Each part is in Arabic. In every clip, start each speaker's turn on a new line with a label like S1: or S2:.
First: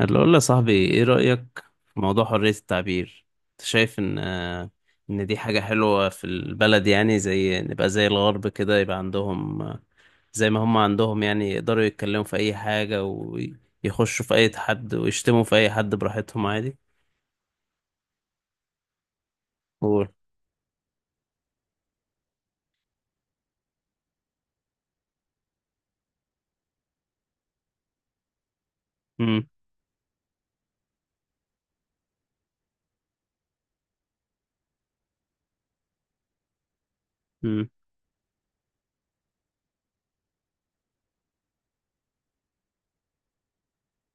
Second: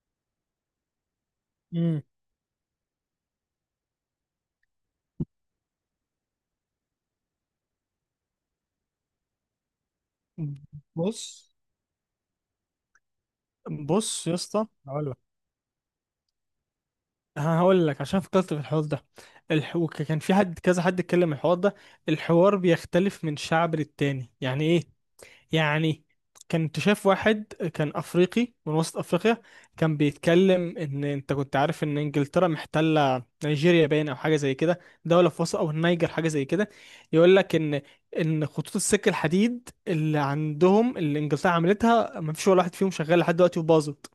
S1: اللي اقول له يا صاحبي، ايه رأيك في
S2: مم.
S1: موضوع حرية التعبير؟ انت شايف ان دي حاجة حلوة في البلد؟ يعني زي نبقى زي الغرب كده، يبقى عندهم زي ما هم عندهم، يعني
S2: بص
S1: يقدروا يتكلموا في اي حاجة ويخشوا
S2: بص
S1: في
S2: يا
S1: اي
S2: اسطى
S1: حد
S2: هقول لك.
S1: ويشتموا في اي حد براحتهم عادي.
S2: عشان فكرت في الحوار ده.
S1: قول.
S2: كان في حد، كذا حد اتكلم الحوار ده. الحوار بيختلف من شعب للتاني. يعني ايه؟ يعني كنت شايف واحد كان افريقي من وسط افريقيا،
S1: مم.
S2: كان بيتكلم ان انت كنت عارف ان انجلترا محتله نيجيريا، باين او حاجه زي كده، دوله في وسط، او النيجر حاجه زي كده. يقول لك
S1: مم.
S2: ان خطوط السكه الحديد اللي عندهم، اللي انجلترا عملتها، ما فيش ولا واحد فيهم شغال لحد دلوقتي وباظت.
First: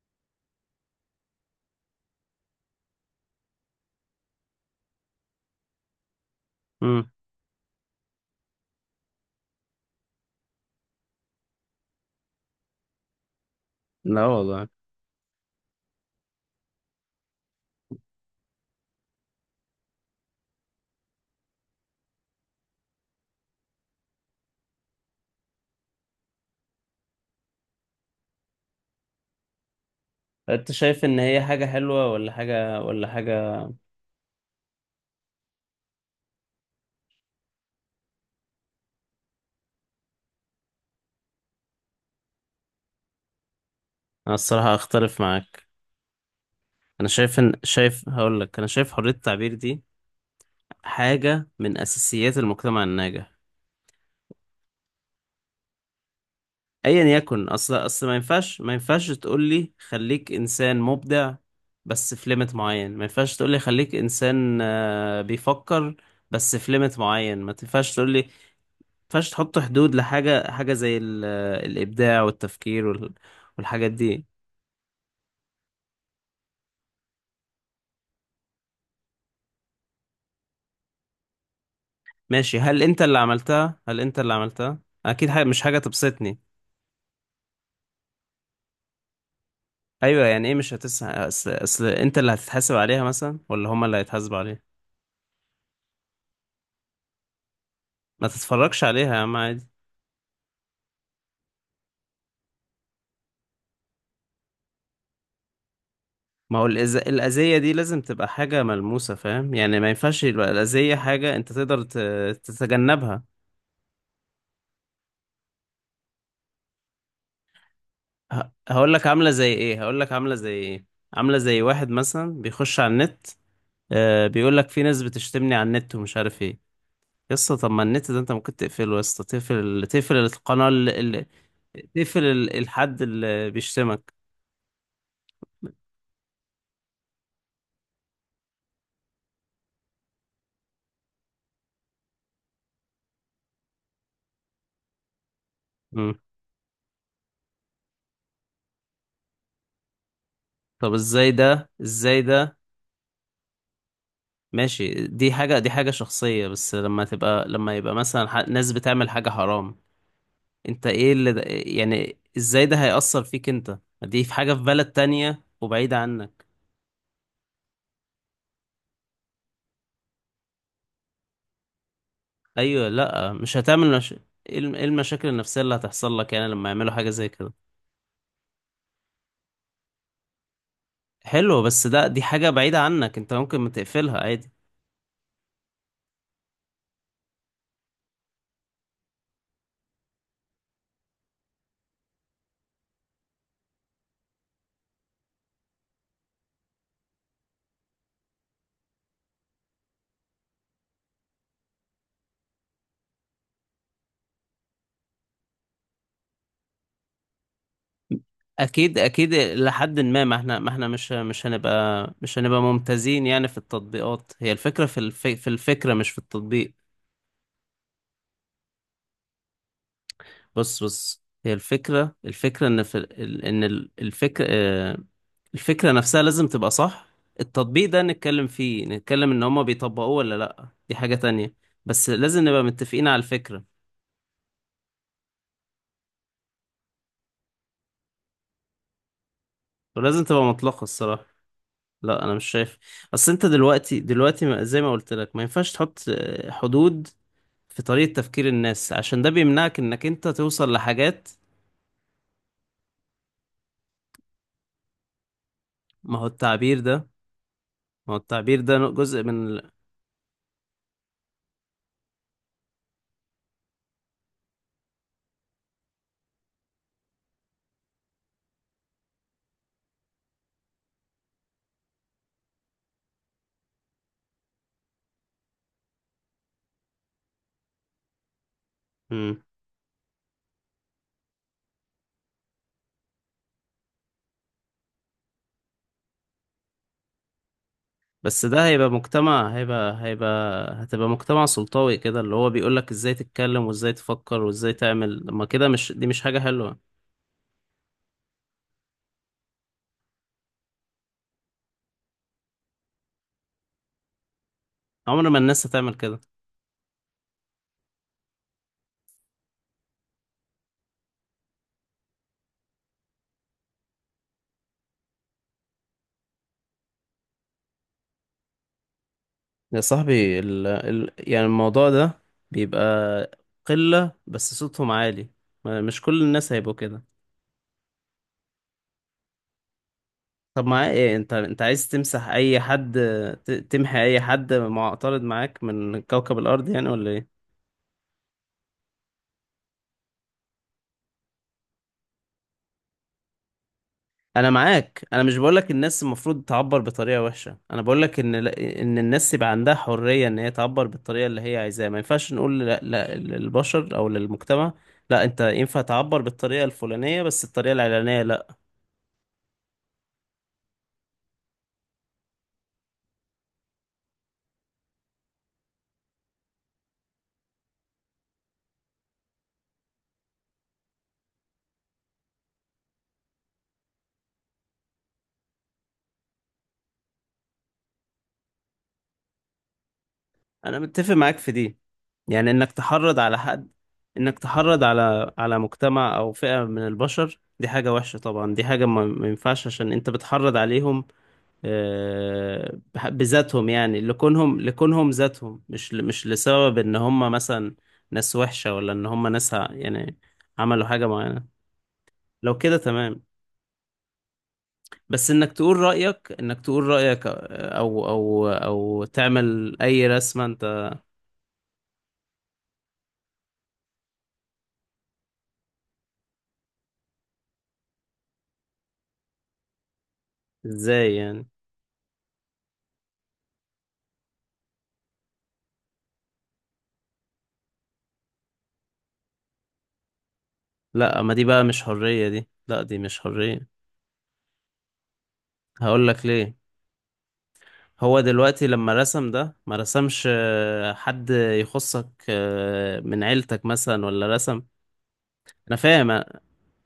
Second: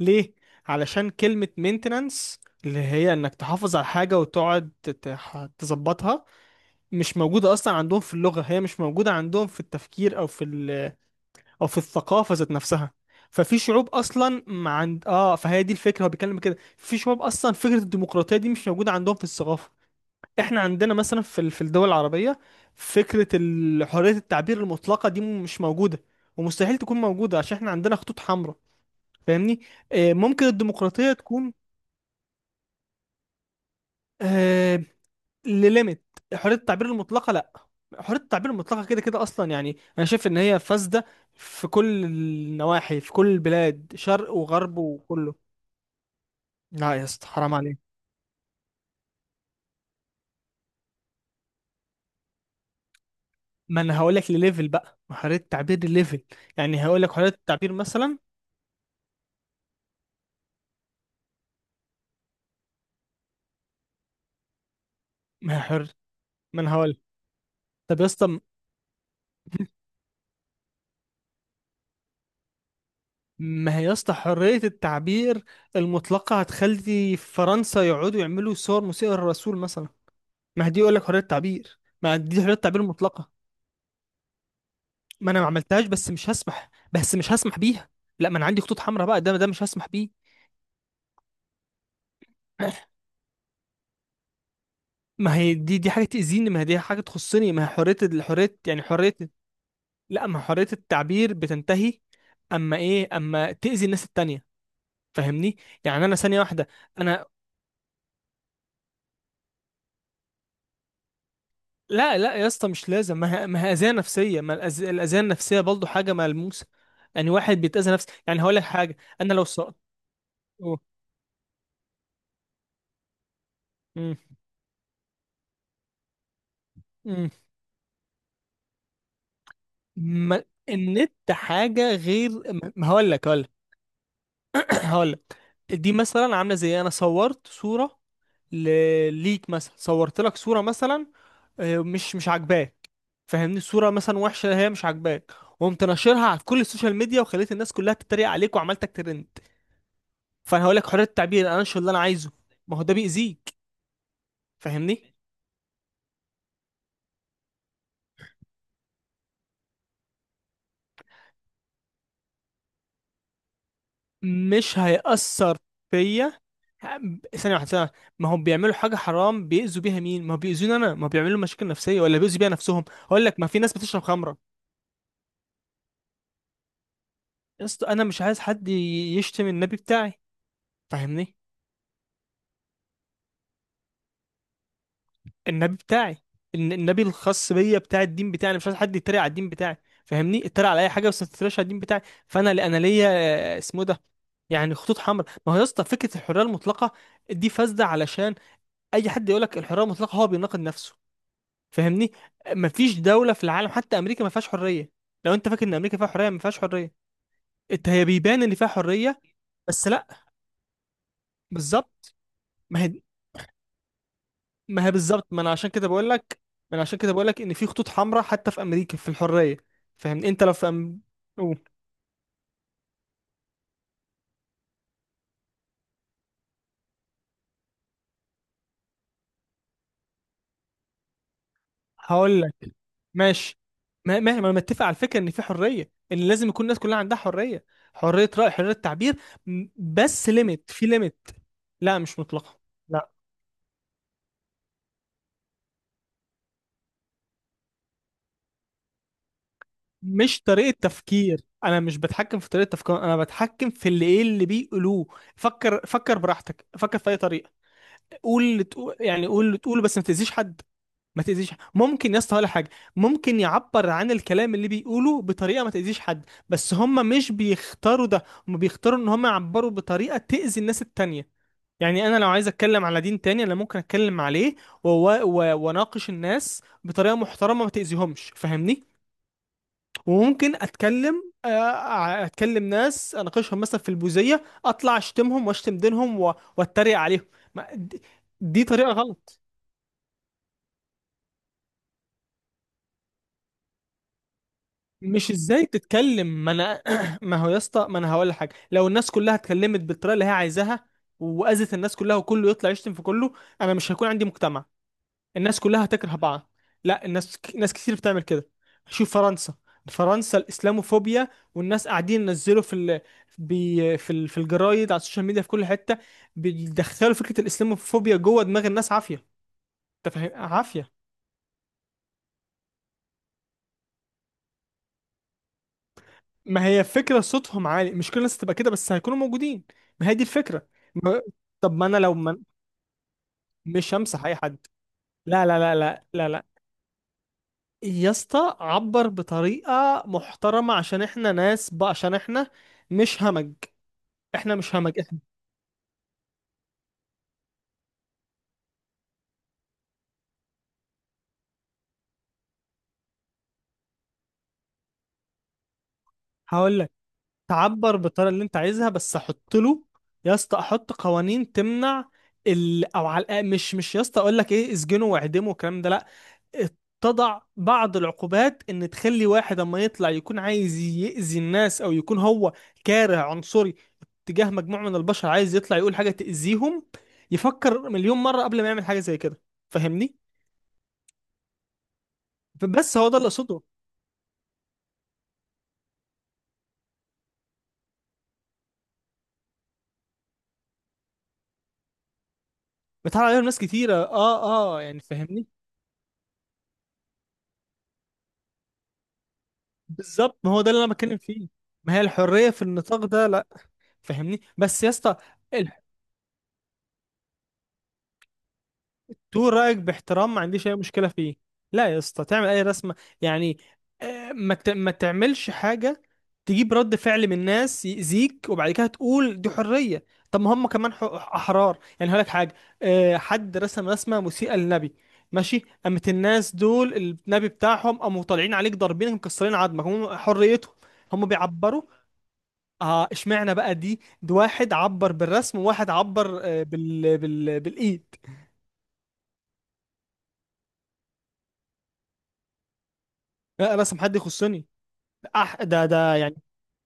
S2: ليه؟ علشان كلمه مينتنانس، اللي هي انك تحافظ على حاجه وتقعد تظبطها،
S1: مم.
S2: مش موجوده اصلا عندهم في اللغه. هي مش موجوده عندهم في التفكير او في الثقافه ذات نفسها. ففي شعوب
S1: لا
S2: اصلا
S1: والله.
S2: ما عند، اه، فهي دي الفكره، هو بيتكلم كده، في شعوب اصلا فكره الديمقراطيه دي مش موجوده عندهم في الثقافه. احنا عندنا مثلا في في الدول العربيه فكره حريه التعبير المطلقه دي مش موجوده، ومستحيل تكون موجوده، عشان احنا عندنا خطوط حمراء. فاهمني؟ آه، ممكن
S1: انت شايف
S2: الديمقراطيه
S1: ان هي
S2: تكون،
S1: حاجة حلوة ولا حاجة
S2: آه، لليميت. حريه التعبير المطلقه لا. حريه التعبير المطلقه كده كده اصلا يعني انا شايف ان هي فاسده في كل النواحي، في كل البلاد، شرق
S1: انا الصراحة
S2: وغرب
S1: اختلف
S2: وكله.
S1: معاك.
S2: لا يا
S1: انا
S2: اسطى،
S1: شايف ان
S2: حرام عليك.
S1: شايف هقول لك، انا شايف حرية التعبير دي حاجة من أساسيات المجتمع الناجح.
S2: ما انا هقول لك لليفل بقى، ما حريه التعبير لليفل. يعني هقول
S1: أيا
S2: لك حريه
S1: يكن،
S2: التعبير
S1: أصل ما
S2: مثلا.
S1: ينفعش ما ينفعش تقولي خليك إنسان مبدع. بس في ليميت معين، ما ينفعش تقولي خليك إنسان
S2: ما هي حر.
S1: بيفكر. بس
S2: ما
S1: في
S2: انا هقول
S1: ليميت معين ما تنفعش
S2: طب يا
S1: تقولي ما
S2: اسطى،
S1: ينفعش تحط حدود لحاجة، زي الإبداع والتفكير
S2: ما هي
S1: والحاجات
S2: يا اسطى
S1: دي.
S2: حريه التعبير المطلقه هتخلي فرنسا يقعدوا يعملوا صور مسيئه للرسول مثلا. ما هي دي يقول لك حريه تعبير، ما دي حريه
S1: ماشي،
S2: تعبير
S1: هل أنت اللي
S2: مطلقه.
S1: عملتها؟ هل أنت اللي عملتها؟ أكيد
S2: ما انا
S1: حاجة،
S2: ما
S1: مش حاجة
S2: عملتهاش، بس مش
S1: تبسطني.
S2: هسمح، بيها. لا ما انا عندي خطوط حمراء بقى، ده مش هسمح بيه.
S1: أيوة، يعني إيه؟ مش هتس... أصل أنت اللي هتتحاسب عليها مثلا ولا هما اللي هيتحاسبوا عليها؟
S2: ما هي دي، حاجه تاذيني، ما هي دي حاجه تخصني، ما هي حريه،
S1: ما
S2: الحريه يعني
S1: تتفرجش عليها
S2: حريه.
S1: يا عم، عادي.
S2: لا، ما حريه التعبير بتنتهي اما ايه، اما تاذي الناس التانية. فاهمني؟ يعني انا ثانيه
S1: ما هو
S2: واحده.
S1: الأز...
S2: انا
S1: الأذية دي لازم تبقى حاجة ملموسة، فاهم؟ يعني ما ينفعش يبقى الأذية حاجة أنت تقدر ت...
S2: لا لا يا اسطى، مش لازم.
S1: تتجنبها.
S2: ما هي، ما هي اذيه نفسيه. ما الاذيه النفسيه برضه حاجه ملموسه. يعني واحد بيتاذى نفسه، يعني هقول لك
S1: هقول
S2: حاجه،
S1: لك عاملة
S2: انا لو
S1: زي
S2: سقطت.
S1: إيه؟ عاملة زي واحد مثلا بيخش على النت، بيقول لك في ناس بتشتمني على النت ومش عارف إيه. يسطا، طب ما النت ده أنت ممكن تقفله. يسطا، تقفل
S2: ما
S1: القناة
S2: النت
S1: اللي...
S2: حاجة غير، ما
S1: الحد
S2: هقول لك،
S1: اللي بيشتمك.
S2: هقول لك. دي مثلا عاملة زي انا صورت صورة ل... ليك مثلا، صورت لك صورة مثلا، مش عاجباك. فاهمني؟ الصورة مثلا وحشة، هي مش عاجباك، وقمت
S1: مم.
S2: ناشرها على كل السوشيال ميديا وخليت الناس كلها تتريق عليك وعملتك ترند. فانا هقول لك
S1: طب
S2: حرية
S1: ازاي
S2: التعبير، انا
S1: ده؟
S2: انشر اللي انا عايزه. ما هو ده بيأذيك.
S1: ماشي،
S2: فاهمني؟
S1: دي حاجة شخصية. بس لما تبقى، لما يبقى مثلا ناس بتعمل حاجة حرام. انت، ايه اللي ده يعني؟ ازاي ده هيأثر فيك انت؟ دي في حاجة في
S2: مش
S1: بلد تانية
S2: هيأثر
S1: وبعيدة
S2: فيا.
S1: عنك.
S2: ثانية واحدة، ثانية واحدة. ما هم بيعملوا حاجة حرام بيأذوا بيها مين؟ ما هو بيأذوني أنا، ما هو بيعملوا مشاكل نفسية، ولا بيأذوا بيها نفسهم؟
S1: ايوه،
S2: أقول
S1: لا
S2: لك، ما
S1: مش
S2: في ناس
S1: هتعمل
S2: بتشرب
S1: مش...
S2: خمرة.
S1: ايه الم- إيه المشاكل النفسية اللي هتحصل لك يعني لما يعملوا حاجة زي كده؟
S2: يا اسطى أنا مش عايز حد يشتم النبي بتاعي. فاهمني؟
S1: حلو، بس دي حاجة بعيدة عنك، انت ممكن ما تقفلها عادي.
S2: النبي بتاعي، النبي الخاص بيا، بتاع الدين بتاعي. أنا مش عايز حد يتريق على الدين بتاعي. فاهمني؟ اتريق على أي حاجة، بس ما تتريقش على الدين بتاعي. فأنا، أنا ليا، اسمه إيه ده، يعني خطوط حمراء. ما هو يا اسطى فكرة الحرية المطلقة دي فاسدة، علشان أي حد يقول لك الحرية المطلقة هو بيناقض نفسه. فاهمني؟ مفيش دولة في العالم، حتى أمريكا، ما فيهاش حرية. لو أنت فاكر إن أمريكا فيها حرية، ما فيهاش حرية. أنت هي بيبان إن فيها
S1: اكيد
S2: حرية،
S1: اكيد،
S2: بس
S1: لحد
S2: لأ.
S1: ما احنا مش مش هنبقى
S2: بالظبط،
S1: مش هنبقى
S2: ما هي
S1: ممتازين، يعني في التطبيقات. هي الفكرة
S2: ما هي
S1: في
S2: بالظبط، ما
S1: في
S2: أنا عشان كده
S1: الفكرة، مش
S2: بقول
S1: في
S2: لك،
S1: التطبيق.
S2: ما أنا عشان كده بقول لك إن في خطوط حمراء حتى في أمريكا في الحرية. فاهمني؟ أنت لو في
S1: بص
S2: أم...
S1: بص، هي
S2: أوه.
S1: الفكرة، إن في ال- إن ال- الفكرة آه، الفكرة نفسها لازم تبقى صح. التطبيق ده نتكلم فيه، نتكلم إن هما بيطبقوه ولا لأ، دي حاجة تانية. بس
S2: هقول
S1: لازم نبقى
S2: لك
S1: متفقين على
S2: ماشي،
S1: الفكرة.
S2: ما ما ما أنا متفق على الفكرة، إن في حرية، إن لازم يكون الناس كلها عندها حرية، حرية رأي، حرية تعبير.
S1: ولازم
S2: بس
S1: تبقى
S2: ليميت،
S1: مطلقة
S2: في
S1: الصراحة.
S2: ليميت. لا، مش
S1: لا أنا مش
S2: مطلقة.
S1: شايف.
S2: لا،
S1: أصل أنت دلوقتي، زي ما قلت لك، ما ينفعش تحط حدود في طريقة تفكير الناس، عشان ده بيمنعك إنك أنت
S2: مش طريقة
S1: توصل لحاجات.
S2: تفكير، انا مش بتحكم في طريقة تفكير، انا بتحكم في اللي، ايه، اللي بيقولوه. فكر،
S1: ما
S2: فكر
S1: هو
S2: براحتك،
S1: التعبير ده،
S2: فكر في اي طريقة. قول اللي تقول،
S1: جزء
S2: يعني قول اللي
S1: من
S2: تقوله، بس ما تأذيش حد. ما تأذيش حد. ممكن يا اسطى، ولا حاجة. ممكن يعبر عن الكلام اللي بيقوله بطريقة ما تأذيش حد، بس هم مش بيختاروا ده، هم بيختاروا ان هم يعبروا بطريقة تأذي الناس التانية. يعني انا لو عايز اتكلم على دين تاني انا ممكن اتكلم عليه واناقش الناس بطريقة محترمة ما تأذيهمش. فاهمني؟
S1: ال...
S2: وممكن اتكلم، اتكلم ناس اناقشهم مثلا في البوذيه، اطلع اشتمهم واشتم دينهم واتريق عليهم. ما دي،
S1: بس
S2: دي
S1: ده هيبقى
S2: طريقه غلط.
S1: مجتمع هيبقى هيبقى هتبقى مجتمع سلطوي كده، اللي هو بيقولك ازاي تتكلم وازاي تفكر وازاي تعمل.
S2: مش
S1: ما
S2: ازاي
S1: كده مش، دي مش
S2: تتكلم،
S1: حاجة
S2: ما
S1: حلوة.
S2: انا ما هو يا اسطى ما انا هقول لك حاجه، لو الناس كلها اتكلمت بالطريقه اللي هي عايزاها، واذت الناس كلها، وكله يطلع يشتم في كله، انا مش هيكون عندي مجتمع.
S1: عمر ما
S2: الناس
S1: الناس
S2: كلها
S1: هتعمل
S2: هتكره
S1: كده.
S2: بعض. لا، الناس، ناس كتير بتعمل كده. شوف فرنسا، فرنسا الاسلاموفوبيا. والناس قاعدين ينزلوا في ال... بي... في ال... في الجرايد، على السوشيال ميديا، في كل حته. بيدخلوا فكره الاسلاموفوبيا جوه دماغ الناس عافيه.
S1: يا
S2: انت فاهم؟
S1: صاحبي،
S2: عافيه.
S1: يعني الموضوع ده بيبقى قلة بس صوتهم عالي. مش كل الناس
S2: ما
S1: هيبقوا
S2: هي
S1: كده.
S2: فكره صوتهم عالي، مش كل الناس تبقى كده بس هيكونوا موجودين. ما هي دي
S1: طب
S2: الفكره.
S1: معاه ايه؟
S2: ما...
S1: انت
S2: طب ما
S1: عايز
S2: انا لو
S1: تمسح
S2: ما...
S1: اي حد؟ ت...
S2: مش
S1: تمحي اي
S2: همسح اي
S1: حد
S2: حد.
S1: معترض
S2: لا لا
S1: معاك
S2: لا
S1: من
S2: لا لا
S1: كوكب
S2: لا
S1: الارض يعني، ولا ايه؟
S2: يا اسطى، عبر بطريقه محترمه عشان احنا ناس بقى، عشان احنا مش همج،
S1: انا
S2: احنا مش همج.
S1: معاك.
S2: احنا
S1: انا مش بقولك الناس المفروض تعبر بطريقه وحشه، انا بقولك ان الناس يبقى عندها حريه ان هي تعبر بالطريقه اللي هي عايزاها. ما ينفعش نقول لا، لا للبشر او للمجتمع. لا، انت ينفع تعبر بالطريقه
S2: هقول لك،
S1: الفلانيه، بس الطريقه
S2: تعبر
S1: العلانيه
S2: بالطريقه اللي
S1: لا.
S2: انت عايزها، بس احط له، يا اسطى احط قوانين تمنع ال... او على الأقل، مش مش يا اسطى اقول لك ايه اسجنه واعدمه والكلام ده، لا. تضع بعض العقوبات ان تخلي واحد اما يطلع يكون عايز يأذي الناس، او يكون هو كاره عنصري تجاه مجموعه من البشر، عايز يطلع يقول حاجه تأذيهم، يفكر مليون مره قبل ما يعمل حاجه زي كده. فاهمني؟
S1: انا متفق معاك في دي، يعني انك
S2: بس هو ده
S1: تحرض
S2: اللي
S1: على
S2: اقصده.
S1: حد، انك تحرض على مجتمع او فئه من البشر، دي حاجه وحشه طبعا، دي حاجه ما ينفعش، عشان انت بتحرض عليهم
S2: بيتعرض عليهم ناس
S1: بذاتهم،
S2: كتيره،
S1: يعني
S2: اه
S1: لكونهم
S2: اه، يعني
S1: لكونهم
S2: فاهمني.
S1: ذاتهم، مش لسبب ان هم مثلا ناس وحشة، ولا ان هم ناس يعني
S2: بالظبط، ما هو ده اللي
S1: عملوا
S2: انا
S1: حاجة
S2: بتكلم
S1: معينة.
S2: فيه. ما هي الحريه
S1: لو
S2: في
S1: كده
S2: النطاق
S1: تمام.
S2: ده لا. فهمني بس يا اسطى.
S1: بس
S2: ال-
S1: انك تقول رأيك، او
S2: تقول
S1: تعمل
S2: رايك
S1: اي
S2: باحترام، ما
S1: رسمة
S2: عنديش اي
S1: انت.
S2: مشكله فيه. لا يا اسطى، تعمل اي رسمه يعني، ما ما تعملش حاجه تجيب رد فعل من الناس يأذيك، وبعد كده تقول دي حريه. طب ما هم كمان
S1: ازاي يعني؟
S2: احرار. يعني هقول لك حاجه، حد رسم رسمه مسيئه للنبي، ماشي، قامت الناس دول النبي بتاعهم قاموا طالعين عليك ضاربينك مكسرين عظمك، هم حريتهم،
S1: لا،
S2: هم
S1: ما دي بقى مش
S2: بيعبروا.
S1: حرية، دي لا دي
S2: اه
S1: مش
S2: اشمعنى
S1: حرية.
S2: بقى دي، ده واحد عبر بالرسم، وواحد
S1: هقول لك
S2: عبر،
S1: ليه.
S2: بالايد.
S1: هو دلوقتي لما رسم ده، ما رسمش حد يخصك من عيلتك
S2: لا رسم
S1: مثلا،
S2: حد
S1: ولا رسم؟
S2: يخصني. أح...
S1: انا
S2: ده
S1: فاهم.
S2: ده يعني،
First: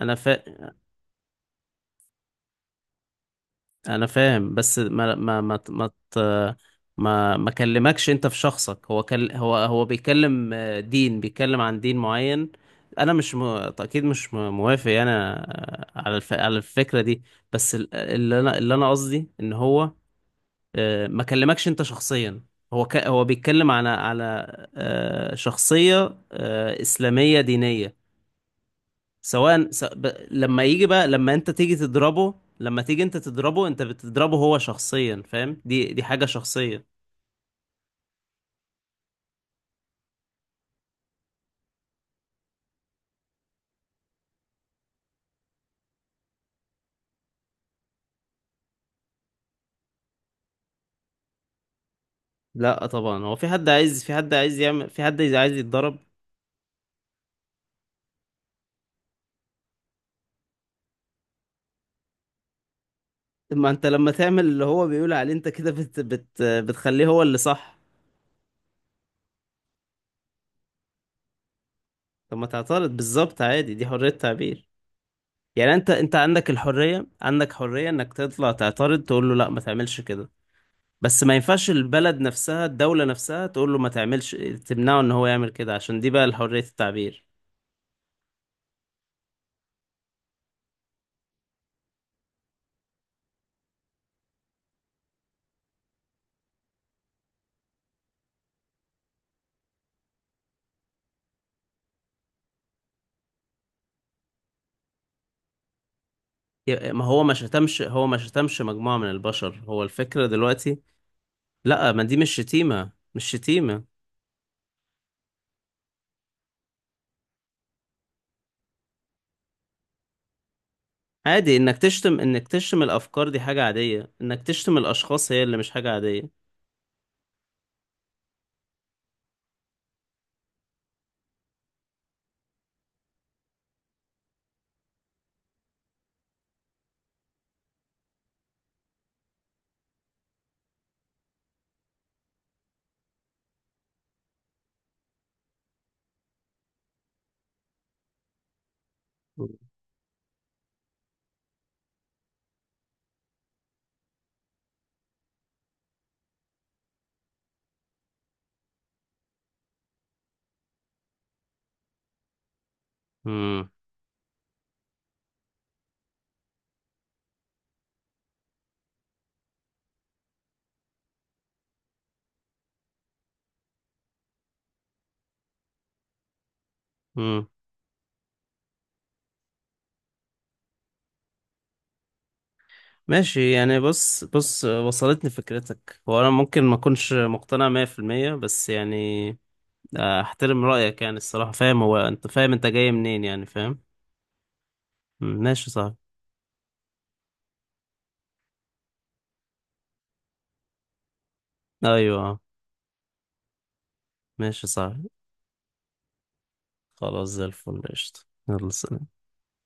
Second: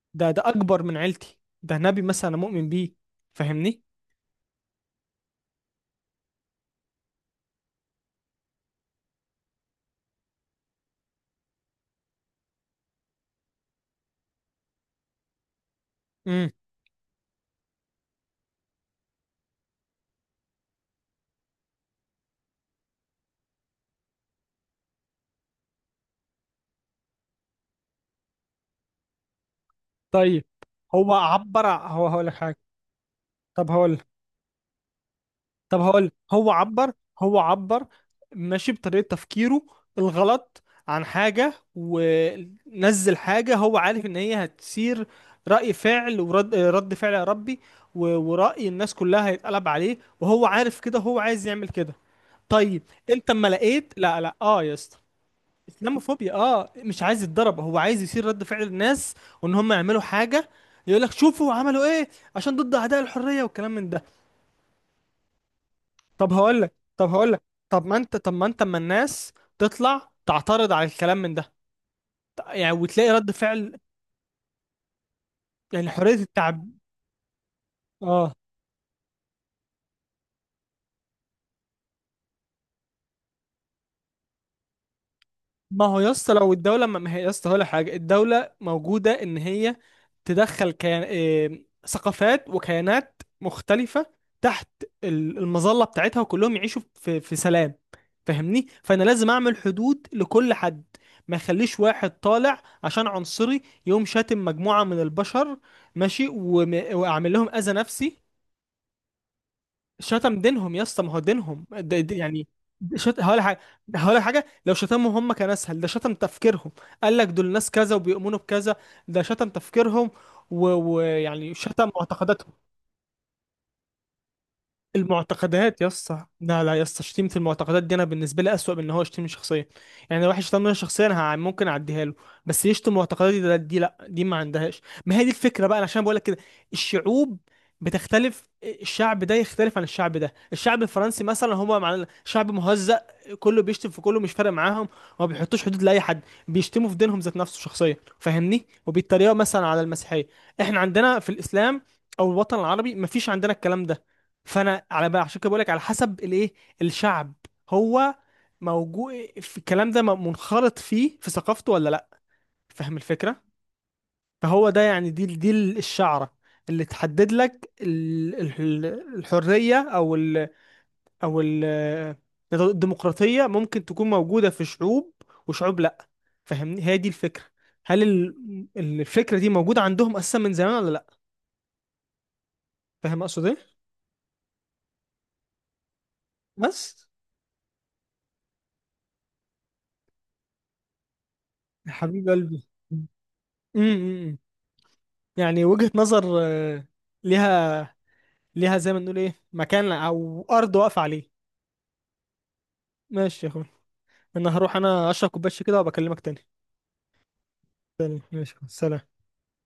S1: انا
S2: ده
S1: فا...
S2: ده اكبر من عيلتي، ده نبي مثلا أنا مؤمن بيه. فاهمني؟
S1: انا فاهم، بس ما كلمكش انت في شخصك. هو كل... هو هو بيتكلم آه، دين بيتكلم عن دين معين. انا مش م... اكيد مش م- موافق يعني
S2: امم.
S1: على الفكرة دي. بس اللي انا قصدي ان هو ما كلمكش انت شخصيا. هو بيتكلم على شخصية إسلامية دينية، سواء
S2: طيب.
S1: لما يجي بقى،
S2: هو عبر، هو هقول لك حاجه،
S1: لما تيجي انت تضربه،
S2: طب
S1: انت
S2: هقول
S1: بتضربه هو شخصيا، فاهم؟
S2: طب
S1: دي
S2: هقول
S1: حاجة
S2: هو
S1: شخصية.
S2: عبر، هو عبر ماشي بطريقة تفكيره الغلط، عن حاجة ونزل حاجة هو عارف ان هي هتثير رأي فعل، ورد، فعل يا ربي، ورأي الناس كلها هيتقلب عليه، وهو عارف كده، هو عايز يعمل كده. طيب.
S1: لا طبعا
S2: انت
S1: هو في
S2: اما
S1: حد
S2: لقيت
S1: عايز، في
S2: لا
S1: حد
S2: لا،
S1: عايز
S2: اه يا
S1: يعمل
S2: اسطى،
S1: في حد عايز يتضرب.
S2: اسلاموفوبيا. اه، مش عايز يتضرب، هو عايز يثير رد فعل الناس، وان هم يعملوا حاجة، يقول لك شوفوا عملوا ايه، عشان ضد اعداء الحرية
S1: ما
S2: والكلام
S1: انت
S2: من ده.
S1: لما تعمل اللي هو بيقول عليه، انت كده بت...
S2: طب
S1: بت...
S2: هقول لك
S1: بتخليه
S2: طب
S1: هو
S2: هقول
S1: اللي
S2: لك
S1: صح.
S2: طب ما انت، اما الناس تطلع تعترض على الكلام من ده
S1: طب ما
S2: يعني،
S1: تعترض
S2: وتلاقي رد
S1: بالظبط، عادي،
S2: فعل.
S1: دي حرية تعبير. يعني انت
S2: يعني حرية
S1: انت عندك
S2: التعب،
S1: الحرية، عندك حرية انك
S2: آه.
S1: تطلع تعترض تقول له لا ما تعملش كده. بس ما ينفعش البلد نفسها الدولة نفسها تقول له ما تعملش، تمنعه ان هو يعمل كده،
S2: ما
S1: عشان
S2: هو
S1: دي
S2: يا
S1: بقى
S2: اسطى لو
S1: حرية
S2: الدولة، ما ما هي
S1: التعبير.
S2: يا اسطى هقول لك حاجة، الدولة موجودة إن هي تدخل كيان... إيه... ثقافات وكيانات مختلفة تحت المظلة بتاعتها، وكلهم يعيشوا في في سلام. فاهمني؟ فأنا لازم أعمل حدود لكل حد، ما يخليش واحد طالع عشان عنصري يقوم شاتم مجموعة من البشر، ماشي،
S1: ما هو
S2: وأعمل
S1: ما
S2: لهم أذى
S1: شتمش هو ما
S2: نفسي.
S1: شتمش مجموعة من البشر، هو الفكرة
S2: شتم دينهم
S1: دلوقتي.
S2: يا اسطى، ما هو دينهم
S1: لا،
S2: ده
S1: ما دي
S2: ده
S1: مش
S2: يعني،
S1: شتيمة،
S2: ده شت... هقول لك حاجه، لو شتمهم هم كان اسهل، ده شتم تفكيرهم. قال لك دول ناس كذا وبيؤمنوا بكذا، ده شتم تفكيرهم، ويعني و... ويعني
S1: عادي،
S2: شتم
S1: انك
S2: معتقداتهم.
S1: تشتم الافكار دي حاجة عادية. انك تشتم الاشخاص هي اللي مش
S2: المعتقدات يا
S1: حاجة
S2: اسطى
S1: عادية.
S2: لا، لا يا اسطى، شتيمة المعتقدات دي انا بالنسبه لي اسوأ من ان هو يشتمني شخصيا. يعني لو واحد شتمني شخصيا انا ممكن اعديها له، بس يشتم معتقداتي ده، دي لا، دي ما عندهاش. ما هي دي الفكره بقى، أنا عشان بقول لك كده، الشعوب بتختلف، الشعب ده يختلف عن الشعب ده. الشعب الفرنسي مثلا هما مع شعب مهزأ، كله بيشتم في كله، مش فارق معاهم، وما بيحطوش حدود لاي حد، بيشتموا في دينهم ذات نفسه شخصيا. فاهمني؟ وبيتريقوا مثلا على المسيحيه. احنا عندنا في الاسلام، او الوطن العربي، مفيش عندنا الكلام ده. فانا على بقى عشان كده بقول لك على حسب الايه، الشعب هو موجود في الكلام ده، منخرط فيه في ثقافته ولا لا. فاهم الفكره؟
S1: امم.
S2: فهو ده يعني، دي دي الشعره اللي تحدد لك ال- الحريه، او ال او ال الديمقراطيه ممكن تكون موجوده في شعوب، وشعوب لا. فاهمني؟ هي دي الفكره.
S1: امم.
S2: هل الفكره دي موجوده عندهم اساسا من زمان ولا لا. فاهم اقصد
S1: ماشي
S2: ايه؟
S1: يعني، بص بص، وصلتني فكرتك. هو انا ممكن ما
S2: بس
S1: اكونش مقتنع 100% بس يعني احترم رأيك يعني الصراحة، فاهم؟
S2: يا
S1: هو انت
S2: حبيب
S1: فاهم
S2: قلبي،
S1: انت جاي منين يعني، فاهم.
S2: امم.
S1: مم،
S2: يعني
S1: ماشي،
S2: وجهة
S1: صح.
S2: نظر، ليها، زي ما نقول، ايه، مكان او ارض واقفة عليه.
S1: ايوه،
S2: ماشي يا اخويا. انا
S1: ماشي،
S2: هروح
S1: صح.
S2: انا اشرب كوبايه كده وبكلمك تاني.
S1: خلاص، زي الفل، قشطة.
S2: تاني، ماشي يا أخويا،
S1: يلا، سلام.
S2: سلام.